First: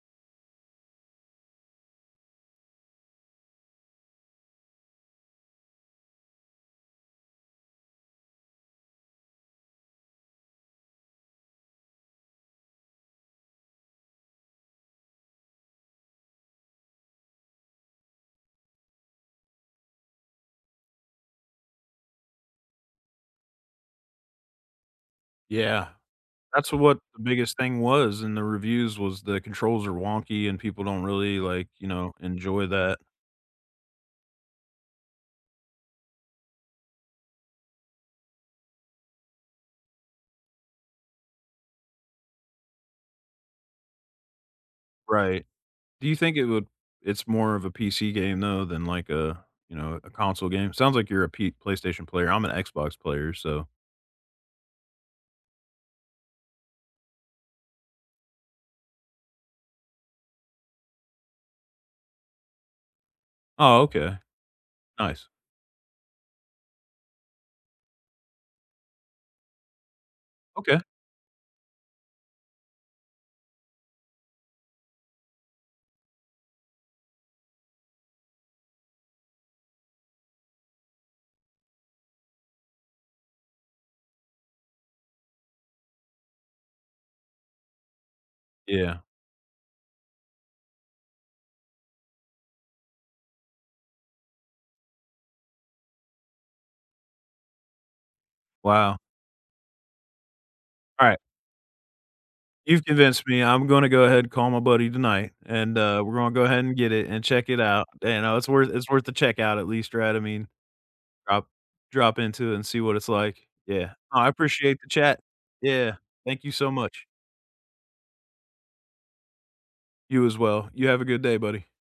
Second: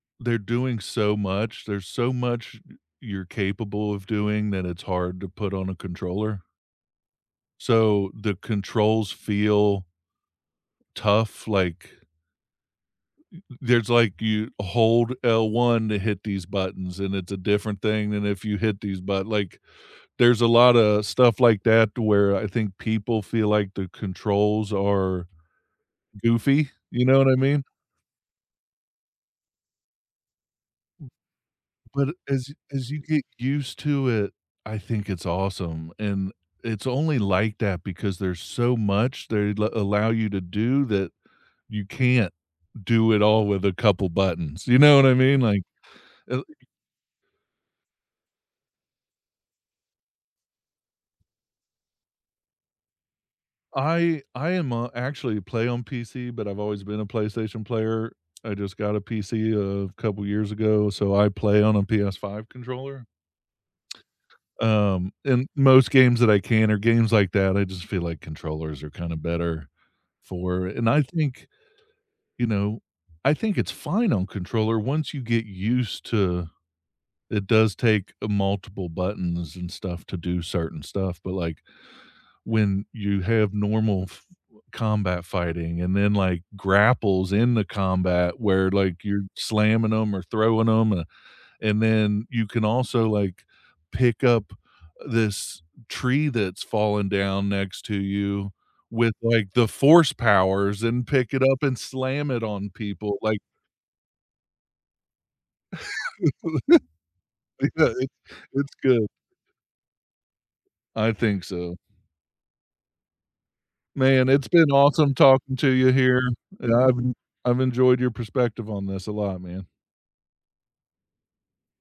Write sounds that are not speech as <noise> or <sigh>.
They're doing so much. There's so much y you're capable of doing that it's hard to put on a controller so the controls feel tough, like y th there's like, you hold L1 to hit these buttons, and it's a different thing than if you hit these butt like, there's a lotta stuff like that to where I think people feel like the controls are Yeah. goofy, That's, uh, what you know the what I biggest mean? thing was in the reviews was the controls are wonky and people don't M really, like, you know, But as enjoy as that. you get used to it, I think it's awesome, and it's only like that because there's so much they la allow you to do that you can't do it all with a couple buttons, you know what I mean? Right. Like, Do you think L it would it's more of a PC game, though, than, like, a, you know, a console game? Sounds like you're a P PlayStation player. I'm an Xbox player, so I I am, uh actually, play on PC, but I've always been a PlayStation player. I just got a PC a couple years ago, so I play on a PS5 controller. Oh, okay. Um, Nice. and most games that I can are games like that. I just feel like controllers are kinda better for Okay. and I think you know, I think it's fine on controller once you get used to it does take a multiple buttons and stuff to do certain stuff, but, like, when you have normal f combat fighting and then, like, grapples in the combat where, Yeah. like, you're slamming 'em or throwing 'em, uh, and then you can also, like, pick up this tree that's fallen down next to you Wow. with, like, the force powers and Right. pick it up and slam it on You've people, convinced like me. I'm gonna go ahead and call my buddy tonight, and, uh, we're gonna go <laughs> ahead and I get it and check it out, know it's and, uh, it's worth it's it's worth good. to check out at least, right? I mean I think drop so. drop into it and see what it's like, yeah. No, I Man, it's been appreciate the awesome chat. talking to you Yeah. here, Thank you so and I've much. en I've enjoyed your perspective on this a lot, man. You as well. You have a good day, buddy.